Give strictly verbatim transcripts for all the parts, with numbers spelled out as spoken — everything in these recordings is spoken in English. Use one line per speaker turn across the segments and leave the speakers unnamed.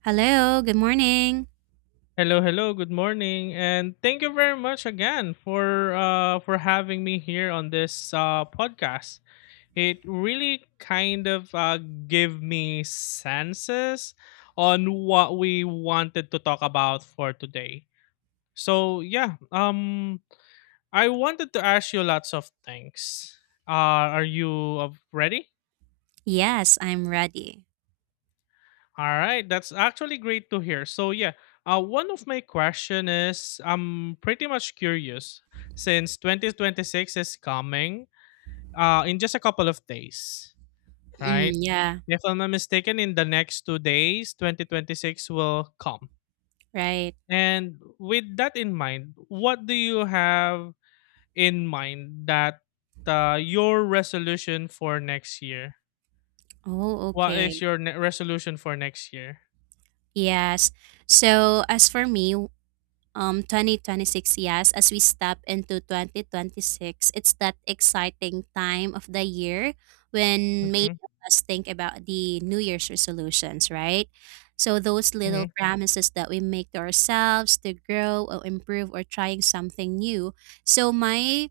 Hello, good morning.
Hello, hello. Good morning, and thank you very much again for uh, for having me here on this uh, podcast. It really kind of uh, gave me senses on what we wanted to talk about for today. So yeah, um, I wanted to ask you lots of things. Uh, are you uh, ready?
Yes, I'm ready.
All right, that's actually great to hear. So yeah, uh, one of my question is I'm pretty much curious since twenty twenty-six is coming, uh, in just a couple of days,
Mm,
right?
yeah,
If I'm not mistaken, in the next two days, twenty twenty-six will come.
right.
And with that in mind, what do you have in mind that, uh, your resolution for next year?
Oh,
What
okay.
is your ne- resolution for next year?
Yes. So, as for me, um twenty twenty-six, yes, as we step into twenty twenty-six, it's that exciting time of the year when many
Mm-hmm.
of us think about the New Year's resolutions, right? So, those
mm-hmm,
little promises that we make to ourselves to grow or improve or trying something new. So, my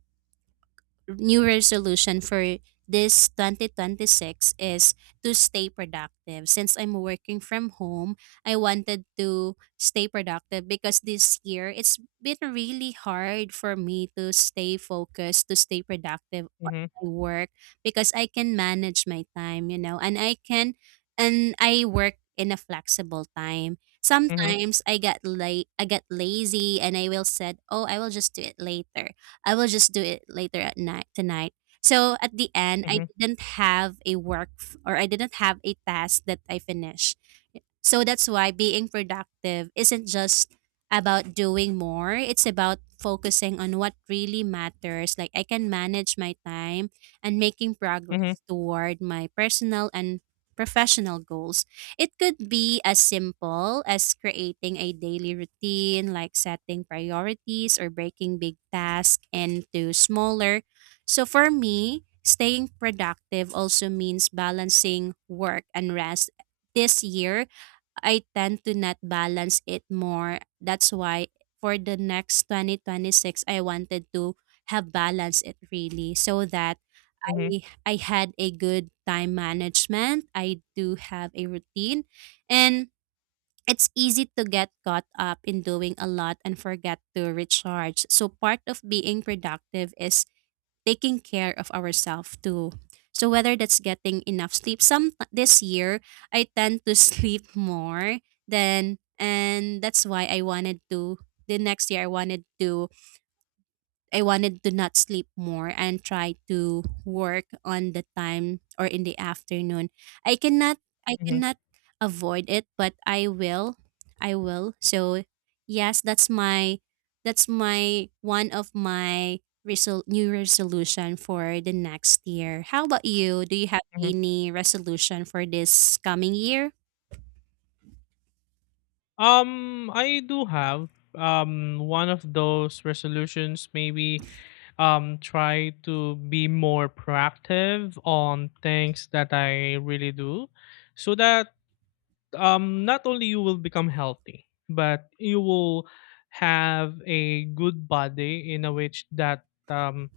new resolution for this twenty twenty-six is to stay productive. Since I'm working from home, I wanted to stay productive because this year it's been really hard for me to stay focused, to stay productive on
mm-hmm,
my work because I can manage my time, you know, and I can and I work in a flexible time.
mm-hmm.
Sometimes I get late I get lazy and I will said, "Oh, I will just do it later." I will just do it later at night tonight. So at the end, I didn't have a work f- or I didn't have a task that I finished. So that's why being productive isn't just about doing more, it's about focusing on what really matters. Like I can manage my time and making
Mhm,
progress toward my personal and professional goals. It could be as simple as creating a daily routine, like setting priorities or breaking big tasks into smaller. So for me, staying productive also means balancing work and rest this year I tend to not balance it more. That's why for the next twenty twenty six, I wanted to have balance it really so that
mhm,
I I had a good time management. I do have a routine, and it's easy to get caught up in doing a lot and forget to recharge. So part of being productive is taking care of ourselves too. So whether that's getting enough sleep, some this year I tend to sleep more than, and that's why I wanted to. The next year I wanted to I wanted to not sleep more and try to work on the time or in the afternoon. I cannot I
mhm,
cannot avoid it, but I will. I will. So yes, that's my that's my one of my resol- new resolution for the next year. How about you? Do you have
mhm.
any resolution for this coming year?
Um, I do have um one of those resolutions, maybe um try to be more proactive on things that I really do, so that, um not only you will become healthy, but you will have a good body in a which that, um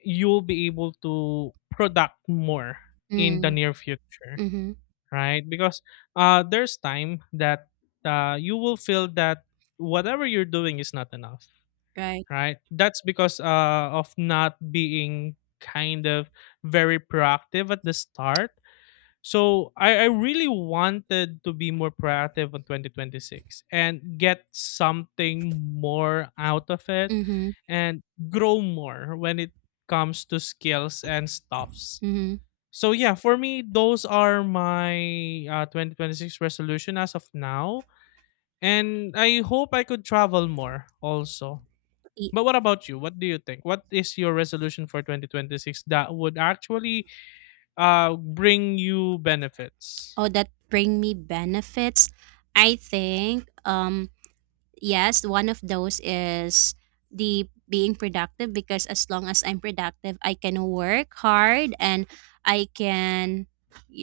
you'll be able to product more in the
Mm,
near future,
mm-hmm.
right? Because uh, there's time that uh, you will feel that whatever you're doing is not enough,
Right.
right? That's because, uh, of not being kind of very proactive at the start. So I, I really wanted to be more proactive on twenty twenty-six and get something more out of it,
Mm-hmm.
and grow more when it comes to skills and stuff.
Mm-hmm.
So yeah, for me, those are my uh, twenty twenty-six resolution as of now. And I hope I could travel more also. But what about you? What do you think? What is your resolution for twenty twenty-six that would actually uh, bring you benefits?
Oh, that bring me benefits? I think, um, yes, one of those is the being productive because as long as I'm productive, I can work hard and I can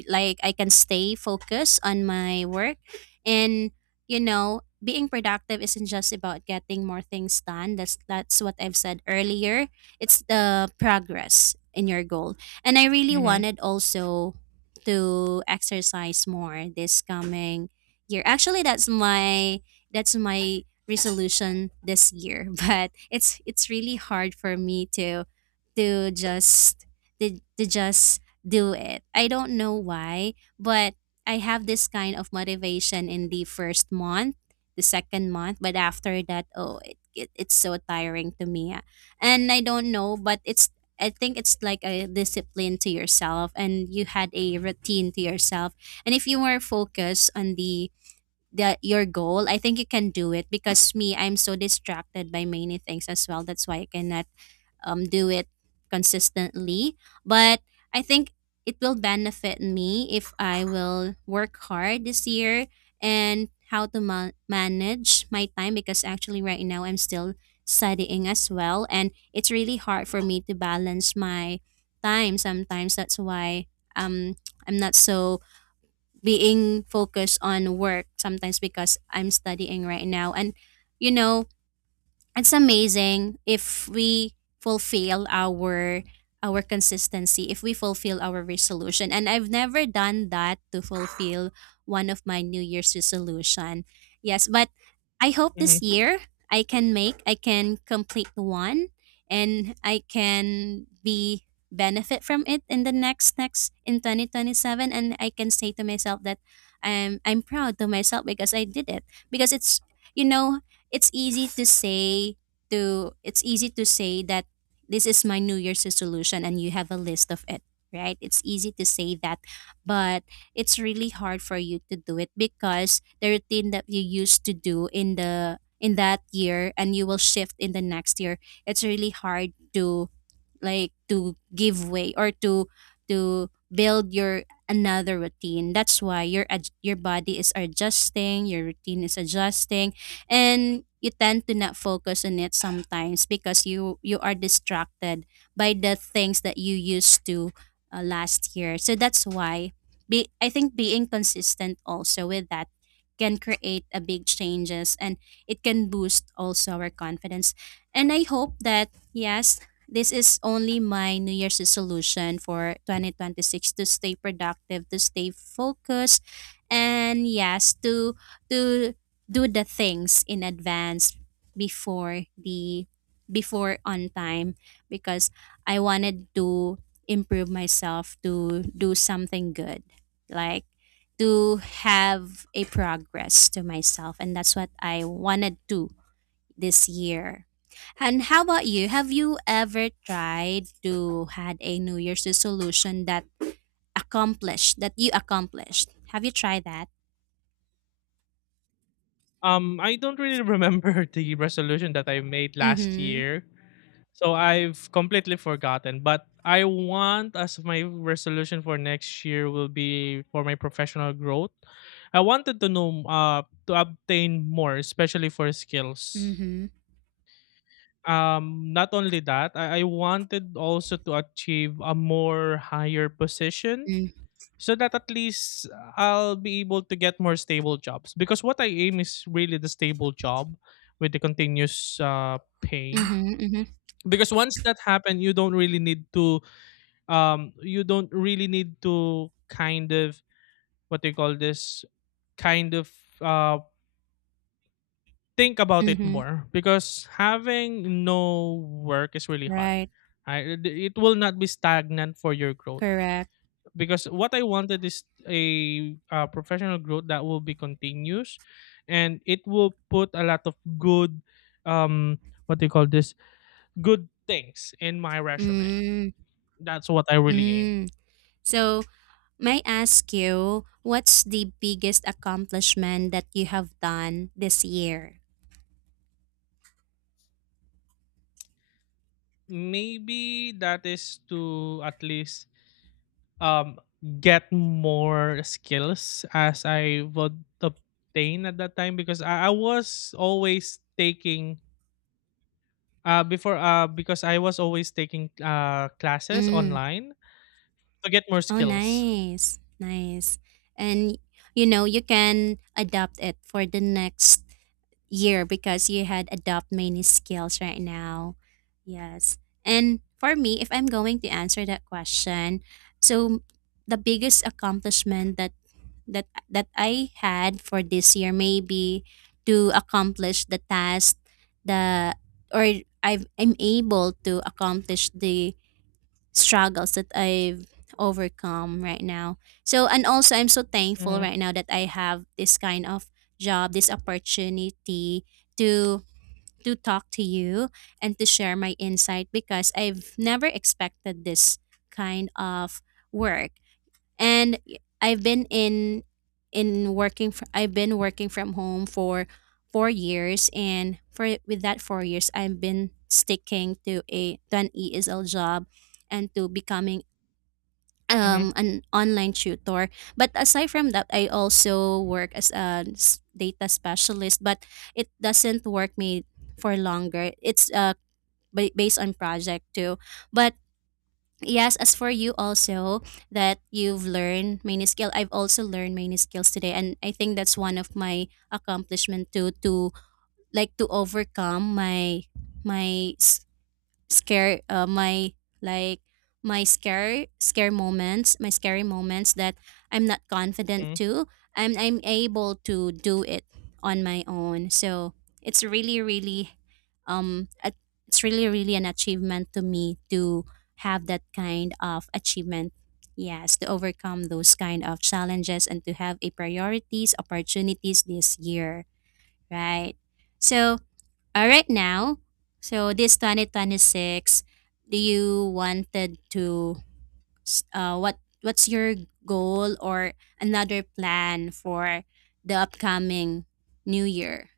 like I can stay focused on my work and you know, being productive isn't just about getting more things done. That's that's what I've said earlier. It's the progress in your goal. And I really
Mm-hmm,
wanted also to exercise more this coming year. Actually, that's my that's my resolution this year, but it's it's really hard for me to to just to, to just do it. I don't know why, but I have this kind of motivation in the first month, the second month, but after that, oh, it, it it's so tiring to me. And I don't know, but it's I think it's like a discipline to yourself and you had a routine to yourself. And if you were focused on the the your goal, I think you can do it because me, I'm so distracted by many things as well. That's why I cannot um do it consistently. But I think it will benefit me if I will work hard this year and how to ma- manage my time because actually right now I'm still studying as well and it's really hard for me to balance my time sometimes. That's why um I'm not so being focused on work sometimes because I'm studying right now. And you know, it's amazing if we fulfill our our consistency if we fulfill our resolution, and I've never done that, to fulfill one of my New Year's resolution. Yes, but I hope
mm-hmm.
this year i can make I can complete one and I can be benefit from it in the next next in twenty twenty-seven, and I can say to myself that i'm I'm proud to myself because I did it. Because it's, you know it's easy to say to it's easy to say that this is my New Year's resolution and you have a list of it, right? It's easy to say that, but it's really hard for you to do it because the routine that you used to do in the in that year, and you will shift in the next year. It's really hard to like to give way or to to build your another routine. That's why your ad- your body is adjusting, your routine is adjusting, and you tend to not focus on it sometimes because you you are distracted by the things that you used to uh, last year. So that's why be I think being consistent also with that can create a big changes, and it can boost also our confidence. And I hope that, yes, this is only my New Year's resolution for twenty twenty-six, to stay productive, to stay focused, and yes, to to do the things in advance before the before on time because I wanted to improve myself to do something good. Like to have a progress to myself, and that's what I wanted to this year. And how about you? Have you ever tried to had a New Year's resolution that accomplished that you accomplished? Have you tried that?
Um, I don't really remember the resolution that I made last
Mm-hmm.
year. So I've completely forgotten, but I want as my resolution for next year will be for my professional growth. I wanted to know, uh to obtain more, especially for skills.
Mm-hmm.
Um not only that, I, I wanted also to achieve a more higher position
Mm.
so that at least I'll be able to get more stable jobs, because what I aim is really the stable job with the continuous uh pay,
Mm-hmm. Mm-hmm.
because once that happens you don't really need to um you don't really need to kind of, what they call this, kind of uh think about it
Mm-hmm.
more, because having no work is really hard.
Right.
I, it will not be stagnant for your growth,
Correct.
because what I wanted is a, uh, professional growth that will be continuous, and it will put a lot of good, um what do you call this, good things in my resume.
Mm.
That's what I really aim.
Mm. So may I ask you, what's the biggest accomplishment that you have done this year?
Maybe that is to at least, um get more skills as I would obtain at that time, because I, I was always taking uh before uh because I was always taking uh classes
Mm.
online to get more
Oh,
skills.
nice. Nice. And you know, you can adopt it for the next year because you had adopt many skills right now. Yes. And for me, if I'm going to answer that question, so the biggest accomplishment that that that I had for this year maybe to accomplish the task, the or I've, I'm able to accomplish the struggles that I've overcome right now. So, and also I'm so thankful
Mm-hmm.
right now that I have this kind of job, this opportunity to to talk to you and to share my insight because I've never expected this kind of work. And I've been in in working fr- I've been working from home for four years, and for with that four years I've been sticking to a to an E S L job and to becoming
Mm-hmm.
um an online tutor, but aside from that I also work as a s- data specialist, but it doesn't work me for longer. It's uh ba- based on project too. But yes, as for you also, that you've learned many skill. I've also learned many skills today, and I think that's one of my accomplishment too, to like to overcome my my s- scare uh, my like my scare scare moments my scary moments that I'm not confident
Hmm.
to. i'm I'm able to do it on my own. So it's really really um a- it's really really an achievement to me to have that kind of achievement. Yes, to overcome those kind of challenges and to have a priorities opportunities this year, right? So all right now, so this two thousand twenty-six, do you wanted to s- uh what what's your goal or another plan for the upcoming new year,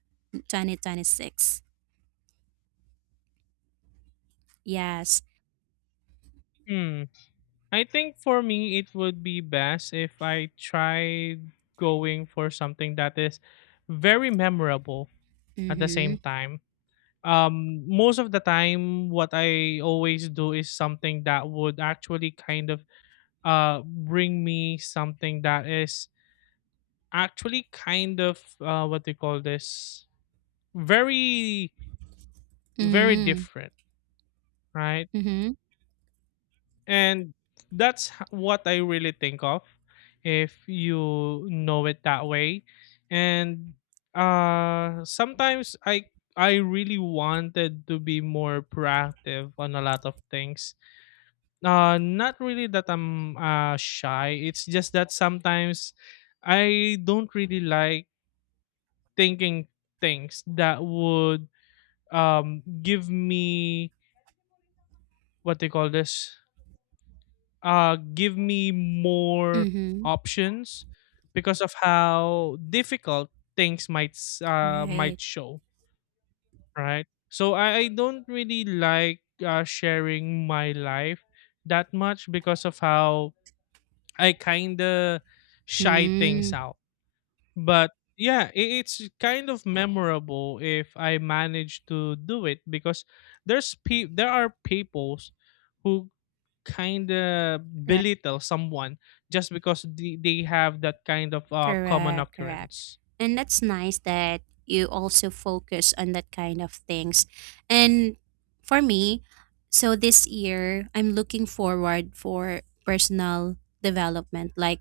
twenty twenty-six? Yes.
Hmm. I think for me it would be best if I tried going for something that is very memorable. At the same
Mhm.
time, um most of the time what I always do is something that would actually kind of, uh bring me something that is actually kind of, uh what they call this, very, very
Mhm.
different, right?
Mhm.
And that's h- what I really think of, if you know it that way. And uh sometimes i i really wanted to be more proactive on a lot of things. Uh, not really that I'm uh, shy. It's just that sometimes I don't really like thinking things that would, um give me, what they call this, uh give me more
Mhm.
options, because of how difficult things might s- uh
Right.
might show, right? So I, I don't really like uh, sharing my life that much, because of how I kind of shy things
Mm.
out. But yeah, i- it's kind of memorable if I manage to do it, because there's pe- there are peoples who kind of belittle someone just because they, they have that kind of uh, common
Correct, correct.
occurrence.
And that's nice that you also focus on that kind of things. And for me, so this year I'm looking forward for personal development, like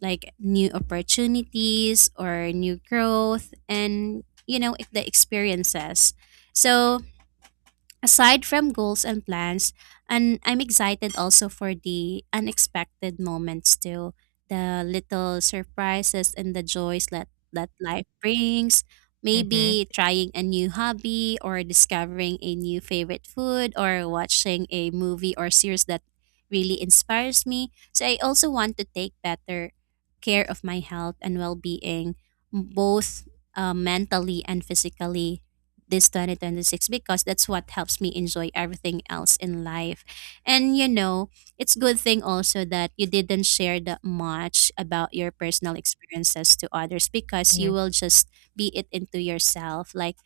like new opportunities or new growth, and you know the experiences. So aside from goals and plans, and I'm excited also for the unexpected moments too, the little surprises and the joys that, that life brings.
Mhm,
Maybe trying a new hobby or discovering a new favorite food or watching a movie or series that really inspires me. So I also want to take better care of my health and well-being, both uh, mentally and physically this twenty twenty-six because that's what helps me enjoy everything else in life. And you know, it's good thing also that you didn't share that much about your personal experiences to others because you
mhm.
will just be it into yourself. Like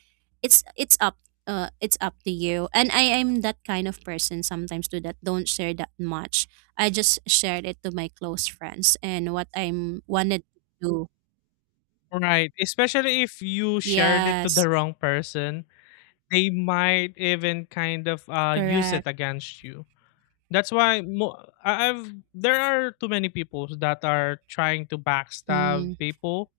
it's it's up uh, it's up to you. And I am that kind of person sometimes too that don't share that much. I just shared it to my close friends and what I'm wanted to do.
Right, especially if you shared it to
Yes,
the wrong person, they might even kind of, uh, use
correct.
it against you. That's why mo I I've there are too many people that are trying to backstab
Mm,
people,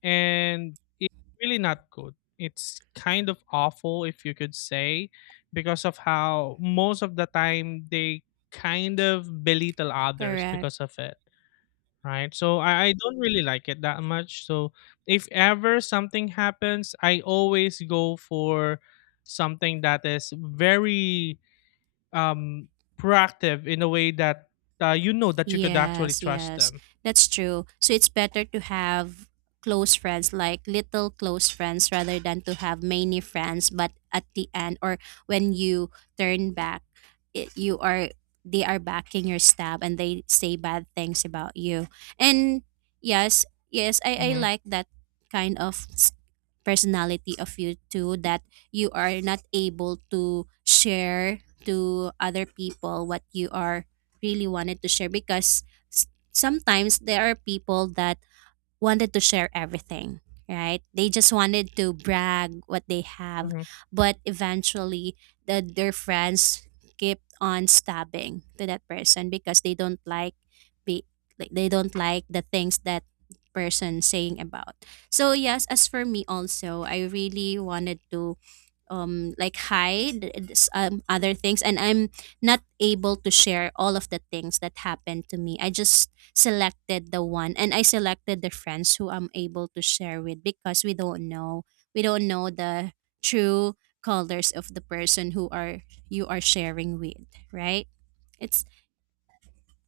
and it's really not good. It's kind of awful, if you could say, because of how most of the time they kind of belittle others
correct.
because of it, right? So I, I don't really like it that much. So if ever something happens, I always go for something that is very, um, proactive in a way that, uh, you know that you could actually
Yes,
trust
yes,
them.
that's true. So it's better to have close friends, like little close friends, rather than to have many friends. But at the end, or when you turn back, it, you are they are backing your stab and they say bad things about you. And yes, yes, I I
Hmm.
like that kind of s- personality of you too. That you are not able to share to other people what you are really wanted to share because s- sometimes there are people that wanted to share everything, right? They just wanted to brag what they have, but eventually the, their friends keep on stabbing to that person because they don't like be like they don't like the things that person saying about. So yes, as for me also, I really wanted to um like hide s- um, other things, and I'm not able to share all of the things that happened to me. I just selected the one, and I selected the friends who I'm able to share with, because we don't know, we don't know the true colors of the person who are you are sharing with, right? it's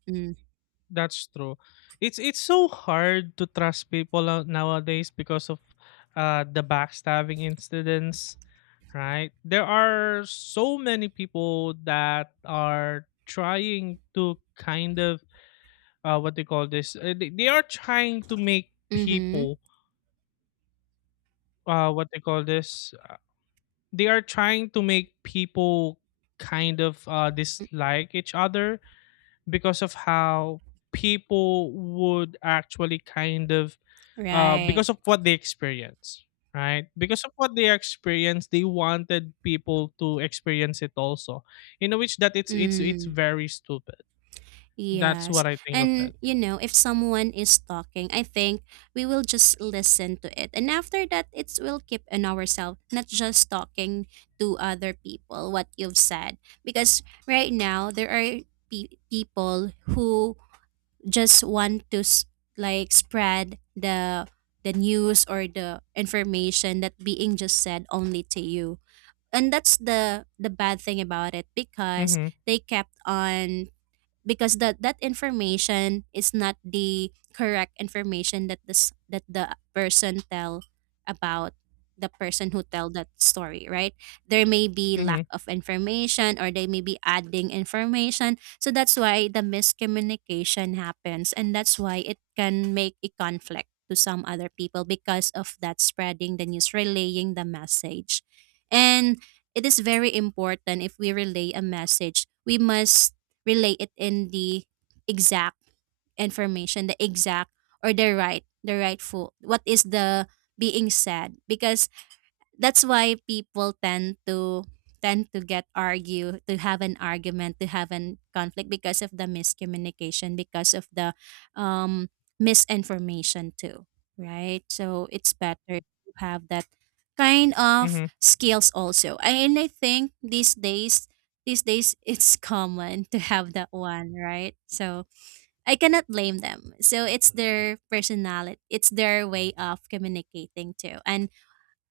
mm,
That's true. It's it's so hard to trust people out nowadays because of, uh, the backstabbing incidents, right? There are so many people that are trying to kind of, uh, what they call this. Uh, they, they are trying to make
mm-hmm.
people, uh, what they call this. Uh, they are trying to make people kind of, uh,
Mm,
dislike each other, because of how people would actually kind of, uh,
right.
because of what they experience, right? Because of what they experienced, they wanted people to experience it also. In a which that it's it's it's
Mm.
very stupid. That's
Yes.
what I think of it.
And you know, if someone is talking, I think we will just listen to it. And after that, it will keep in ourselves, not just talking to other people what you've said. Because right now there are pe- people who just want to s- like spread the the news or the information that being just said only to you. And that's the the bad thing about it, because
Mhm.
they kept on, because that that information is not the correct information that this that the person tell about, the person who tell that story, right? There may be lack
Mhm.
of information, or they may be adding information. So that's why the miscommunication happens, and that's why it can make a conflict to some other people because of that, spreading the news, relaying the message. And it is very important, if we relay a message, we must relay it in the exact information, the exact or the right the right food. What is the being said, because that's why people tend to tend to get argue, to have an argument, to have an conflict because of the miscommunication, because of the um misinformation too, right? So it's better to have that kind of
Mhm.
skills also. I- and I think these days these days it's common to have that one, right? So I cannot blame them. So it's their personality, it's their way of communicating too. And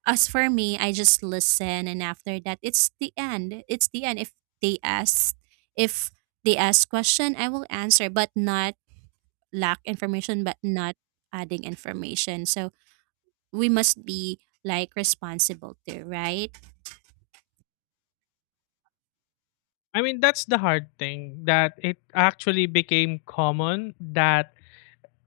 as for me, I just listen, and after that it's the end. It's the end. If they ask, if they ask question, I will answer, but not lack information, but not adding information. So we must be like responsible too, right?
I mean, that's the hard thing, that it actually became common, that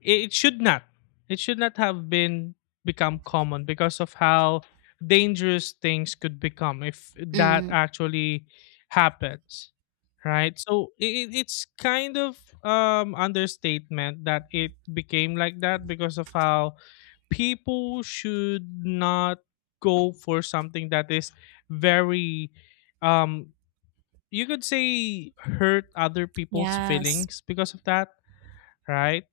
it should not it should not have been become common, because of how dangerous things could become if that
Mm.
actually happens, right? So it, it's kind of, um understatement that it became like that, because of how people should not go for something that is very, um you could say, hurt other people's
Yes.
feelings because of that, right?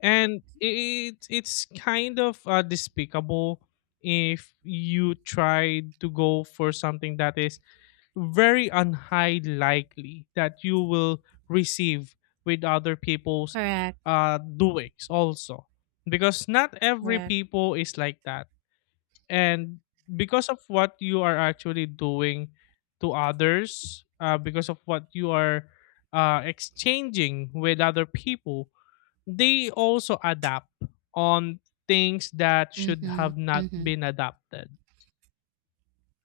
And it it's kind of, uh, despicable if you try to go for something that is very unhigh likely that you will receive with other people's,
Correct.
uh, doings also, because not every
Correct.
people is like that. And because of what you are actually doing to others, uh, because of what you are, uh, exchanging with other people, they also adapt on things that should
Mm-hmm.
have not
Mm-hmm.
been adapted,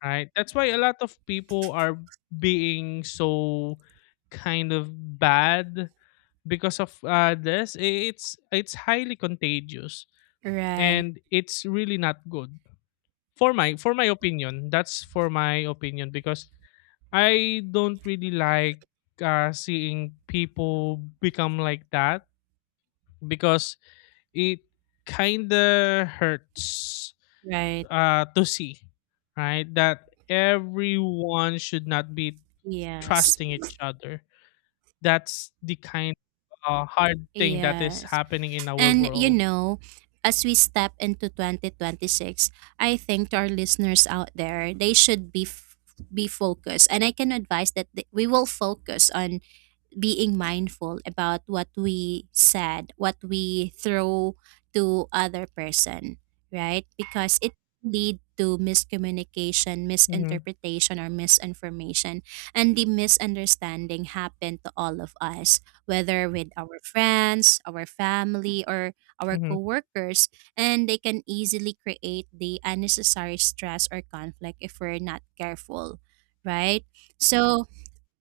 right? That's why a lot of people are being so kind of bad because of, uh, this I- it's it's highly contagious,
Right.
and it's really not good, for my for my opinion. That's for my opinion, because I don't really like, uh, seeing people become like that, because it kinda hurts,
Right.
uh, to see, right? That everyone should not be
Yes.
trusting each other. That's the kind of, uh, hard thing that is
Yes.
happening in our
And you
world.
know, as we step into twenty twenty six, I think, to our listeners out there, they should be f- be focused. And I can advise that th- we will focus on being mindful about what we said, what we throw to other person, right? Because it lead to miscommunication,
Mhm,
misinterpretation or misinformation, and the misunderstanding happen to all of us, whether with our friends, our family or our
mhm,
coworkers, and they can easily create the unnecessary stress or conflict if we're not careful, right? So,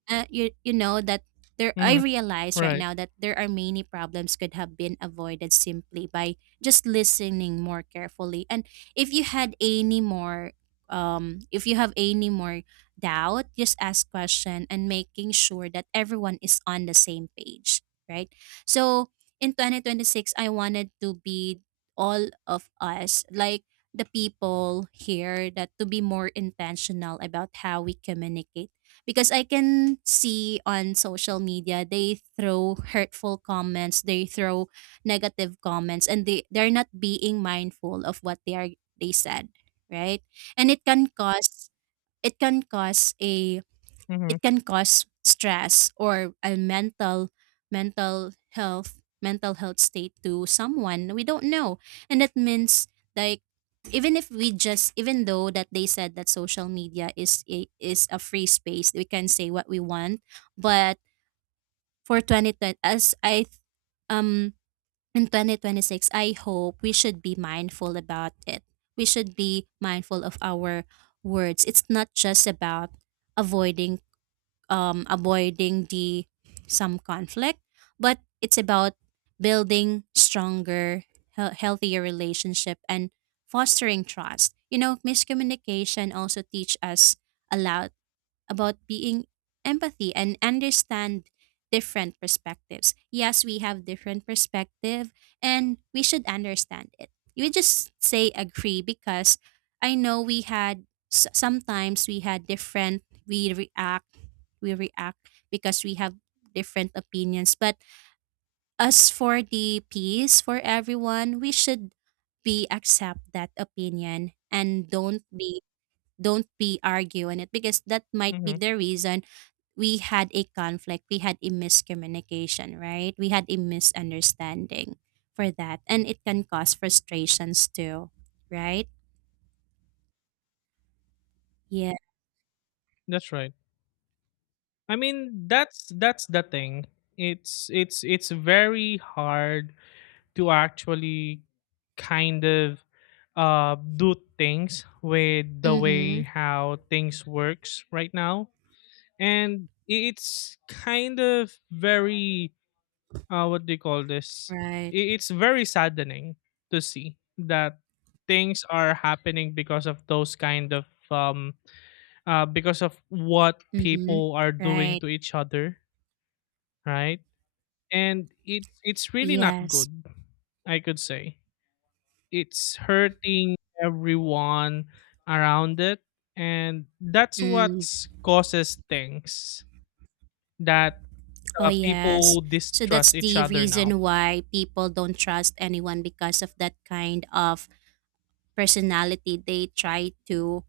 uh, you you know that there I
mhm,
realize right
right.
now that there are many problems could have been avoided simply by just listening more carefully. And if you had any more um if you have any more doubt, just ask question, and making sure that everyone is on the same page, right? So in twenty twenty six I wanted to be all of us, like the people here, that to be more intentional about how we communicate, because I can see on social media they throw hurtful comments, they throw negative comments, and they they're not being mindful of what they are they said, right? And it can cause, it can cause a
Mhm,
it can cause stress or a mental mental health mental health state to someone we don't know. And that means like, even if we just, even though that they said that social media is a, is a free space, we can say what we want. But for twenty twenty as I um in twenty twenty six, I hope we should be mindful about it. We should be mindful of our words. It's not just about avoiding um, avoiding the some conflict, but it's about building stronger, hea- healthier relationship and fostering trust. You know, miscommunication also teach us a lot about being empathy and understand different perspectives. Yes, we have different perspective and we should understand it. You just say agree, because I know we had, s- sometimes we had different, we react we react because we have different opinions. But as for the peace for everyone, we should be accept that opinion, and don't be don't be argue on it, because that might be
mhm,
the reason we had a conflict, we had a miscommunication, right? We had a misunderstanding for that. And it can cause frustrations too, right? Yeah.
that's right. I mean, that's that's the thing. It's it's it's very hard to actually kind of, uh, do things with the
Mm-hmm.
way how things works right now. And it's kind of very, uh, what do you call this,
Right.
I- it's very saddening to see that things are happening because of those kind of, um uh, because of what
Mm-hmm.
people are doing
Right.
to each other, right? And it's it's really not
Yes.
good, I could say. It's hurting everyone around it, and that's what
Mm.
causes things that,
Oh,
uh,
yes.
people
So that's
distrust each
the
other now.
reason why people don't trust anyone, because of that kind of personality they try to,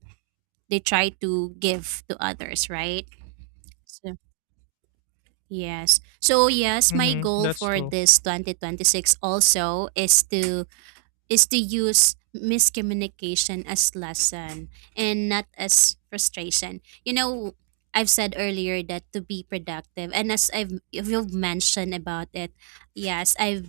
they try to give to others, right? So, yes. So yes, my
Hmm,
goal
that's
for
true.
this twenty twenty six also is to, is to use miscommunication as lesson and not as frustration. You know, I've said earlier that to be productive, and as I've, you've mentioned about it, yes, I've,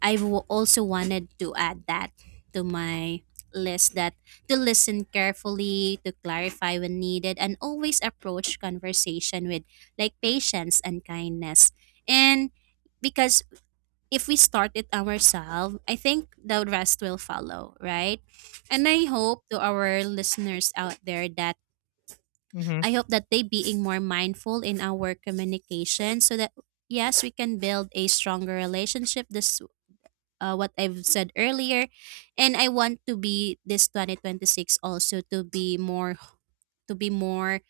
I've w- also wanted to add that to my list, that to listen carefully, to clarify when needed, and always approach conversation with like patience and kindness. And Because if we start it ourselves, I think the rest will follow, right? And I hope to our listeners out there that,
Hmm.
I hope that they being more mindful in our communication, so that yes, we can build a stronger relationship. This, uh, what I've said earlier, and I want to be this twenty twenty six also to be more, to be more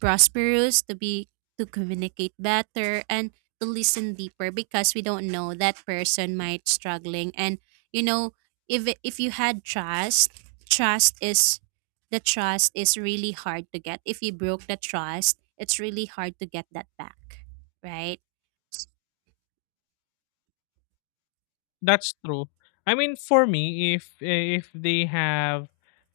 prosperous, to be to communicate better and to listen deeper, because we don't know, that person might struggling. And you know, if if you had trust, trust is the trust is really hard to get. If you broke the trust, it's really hard to get that back, right?
That's true. I mean, for me, if if they have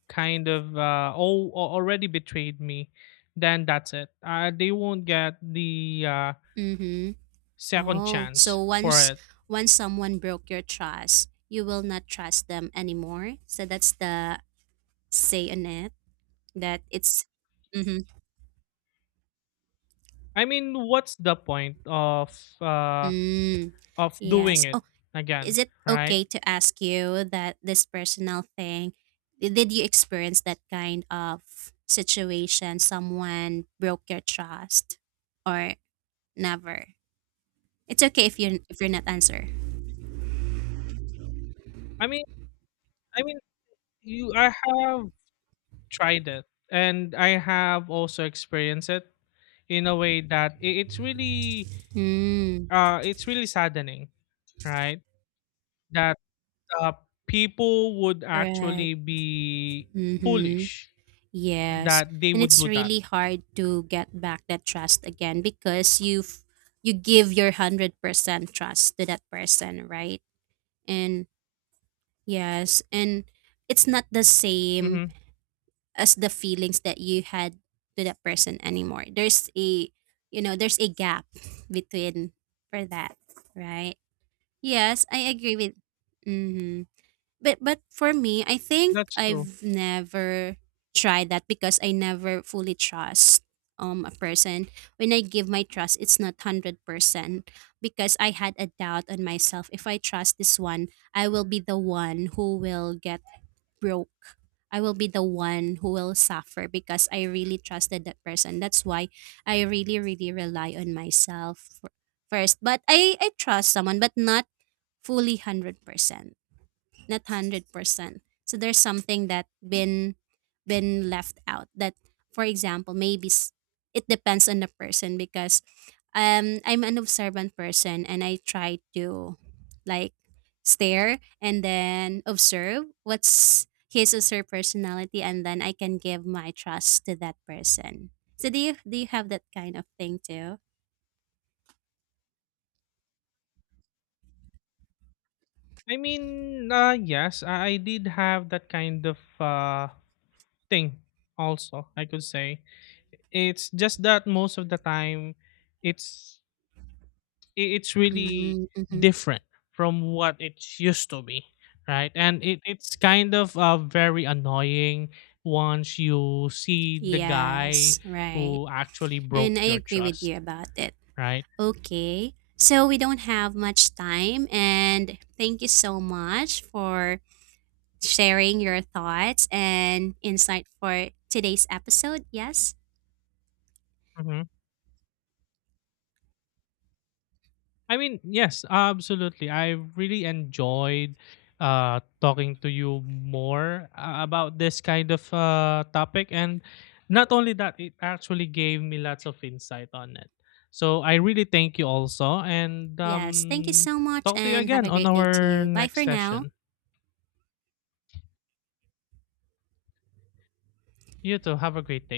kind of, uh, oh, already betrayed me, then that's it. Uh, they won't get the, uh,
Mhm.
second
Oh,
chance
so
for
once,
it.
once someone broke your trust, you will not trust them anymore. So that's the say on it, that it's, mm-hmm.
I mean, what's the point of, uh,
Mm,
of doing
yes.
it
Oh,
again,
is it
right?
okay to ask you that this personal thing? i- Did you experience that kind of situation? Someone broke your trust, or never? It's okay if you are, if you're not answer.
I mean, I mean, you I have tried it, and I have also experienced it in a way that i- it's really,
Mm,
uh, it's really saddening, right? That, uh, people would
right.
actually be
Mm-hmm.
foolish
Yes,
that they
and
would
it's
do that.
really hard to get back that trust again, because you've, you give your one hundred percent trust to that person, right? And yes, and it's not the same
Mhm.
as the feelings that you had to that person anymore. There's a, you know, there's a gap between for that, right? Yes, I agree with, mhm. But but for me, I think
That's true.
I've never tried that, because I never fully trust um a person. When I give my trust, it's not hundred percent, because I had a doubt on myself. If I trust this one, I will be the one who will get broke. I will be the one who will suffer because I really trusted that person. That's why I really, really rely on myself fir- first. But I, I trust someone, but not fully one hundred percent, not one hundred percent. So there's something that been been left out that for example, maybe s- it depends on the person, because um I'm an observant person, and I try to like stare and then observe what's his or her personality, and then I can give my trust to that person. So do you do you have that kind of thing too?
I mean, uh, yes, I I did have that kind of, uh, thing also, I could say. It's just that most of the time, it's i- it's really
Mm-hmm.
different from what it used to be, right? And it, it's kind of, uh, very annoying once you see the guy
Yes, right.
who actually broke
And I
your
agree with you
trust,
about it.
right?
Okay. So we don't have much time, and thank you so much for sharing your thoughts and insight for today's episode. Yes.
Mm-hmm. I mean, yes, absolutely. I really enjoyed uh, talking to you more uh, about this kind of uh, topic. And not only that, it actually gave me lots of insight on it. So I really thank you also. And
Yes. Thank you
um,
so much,
Talk to you
and have
again
a
on
great day to
our
you. Bye
next
for now.
session. You too. Have a great day.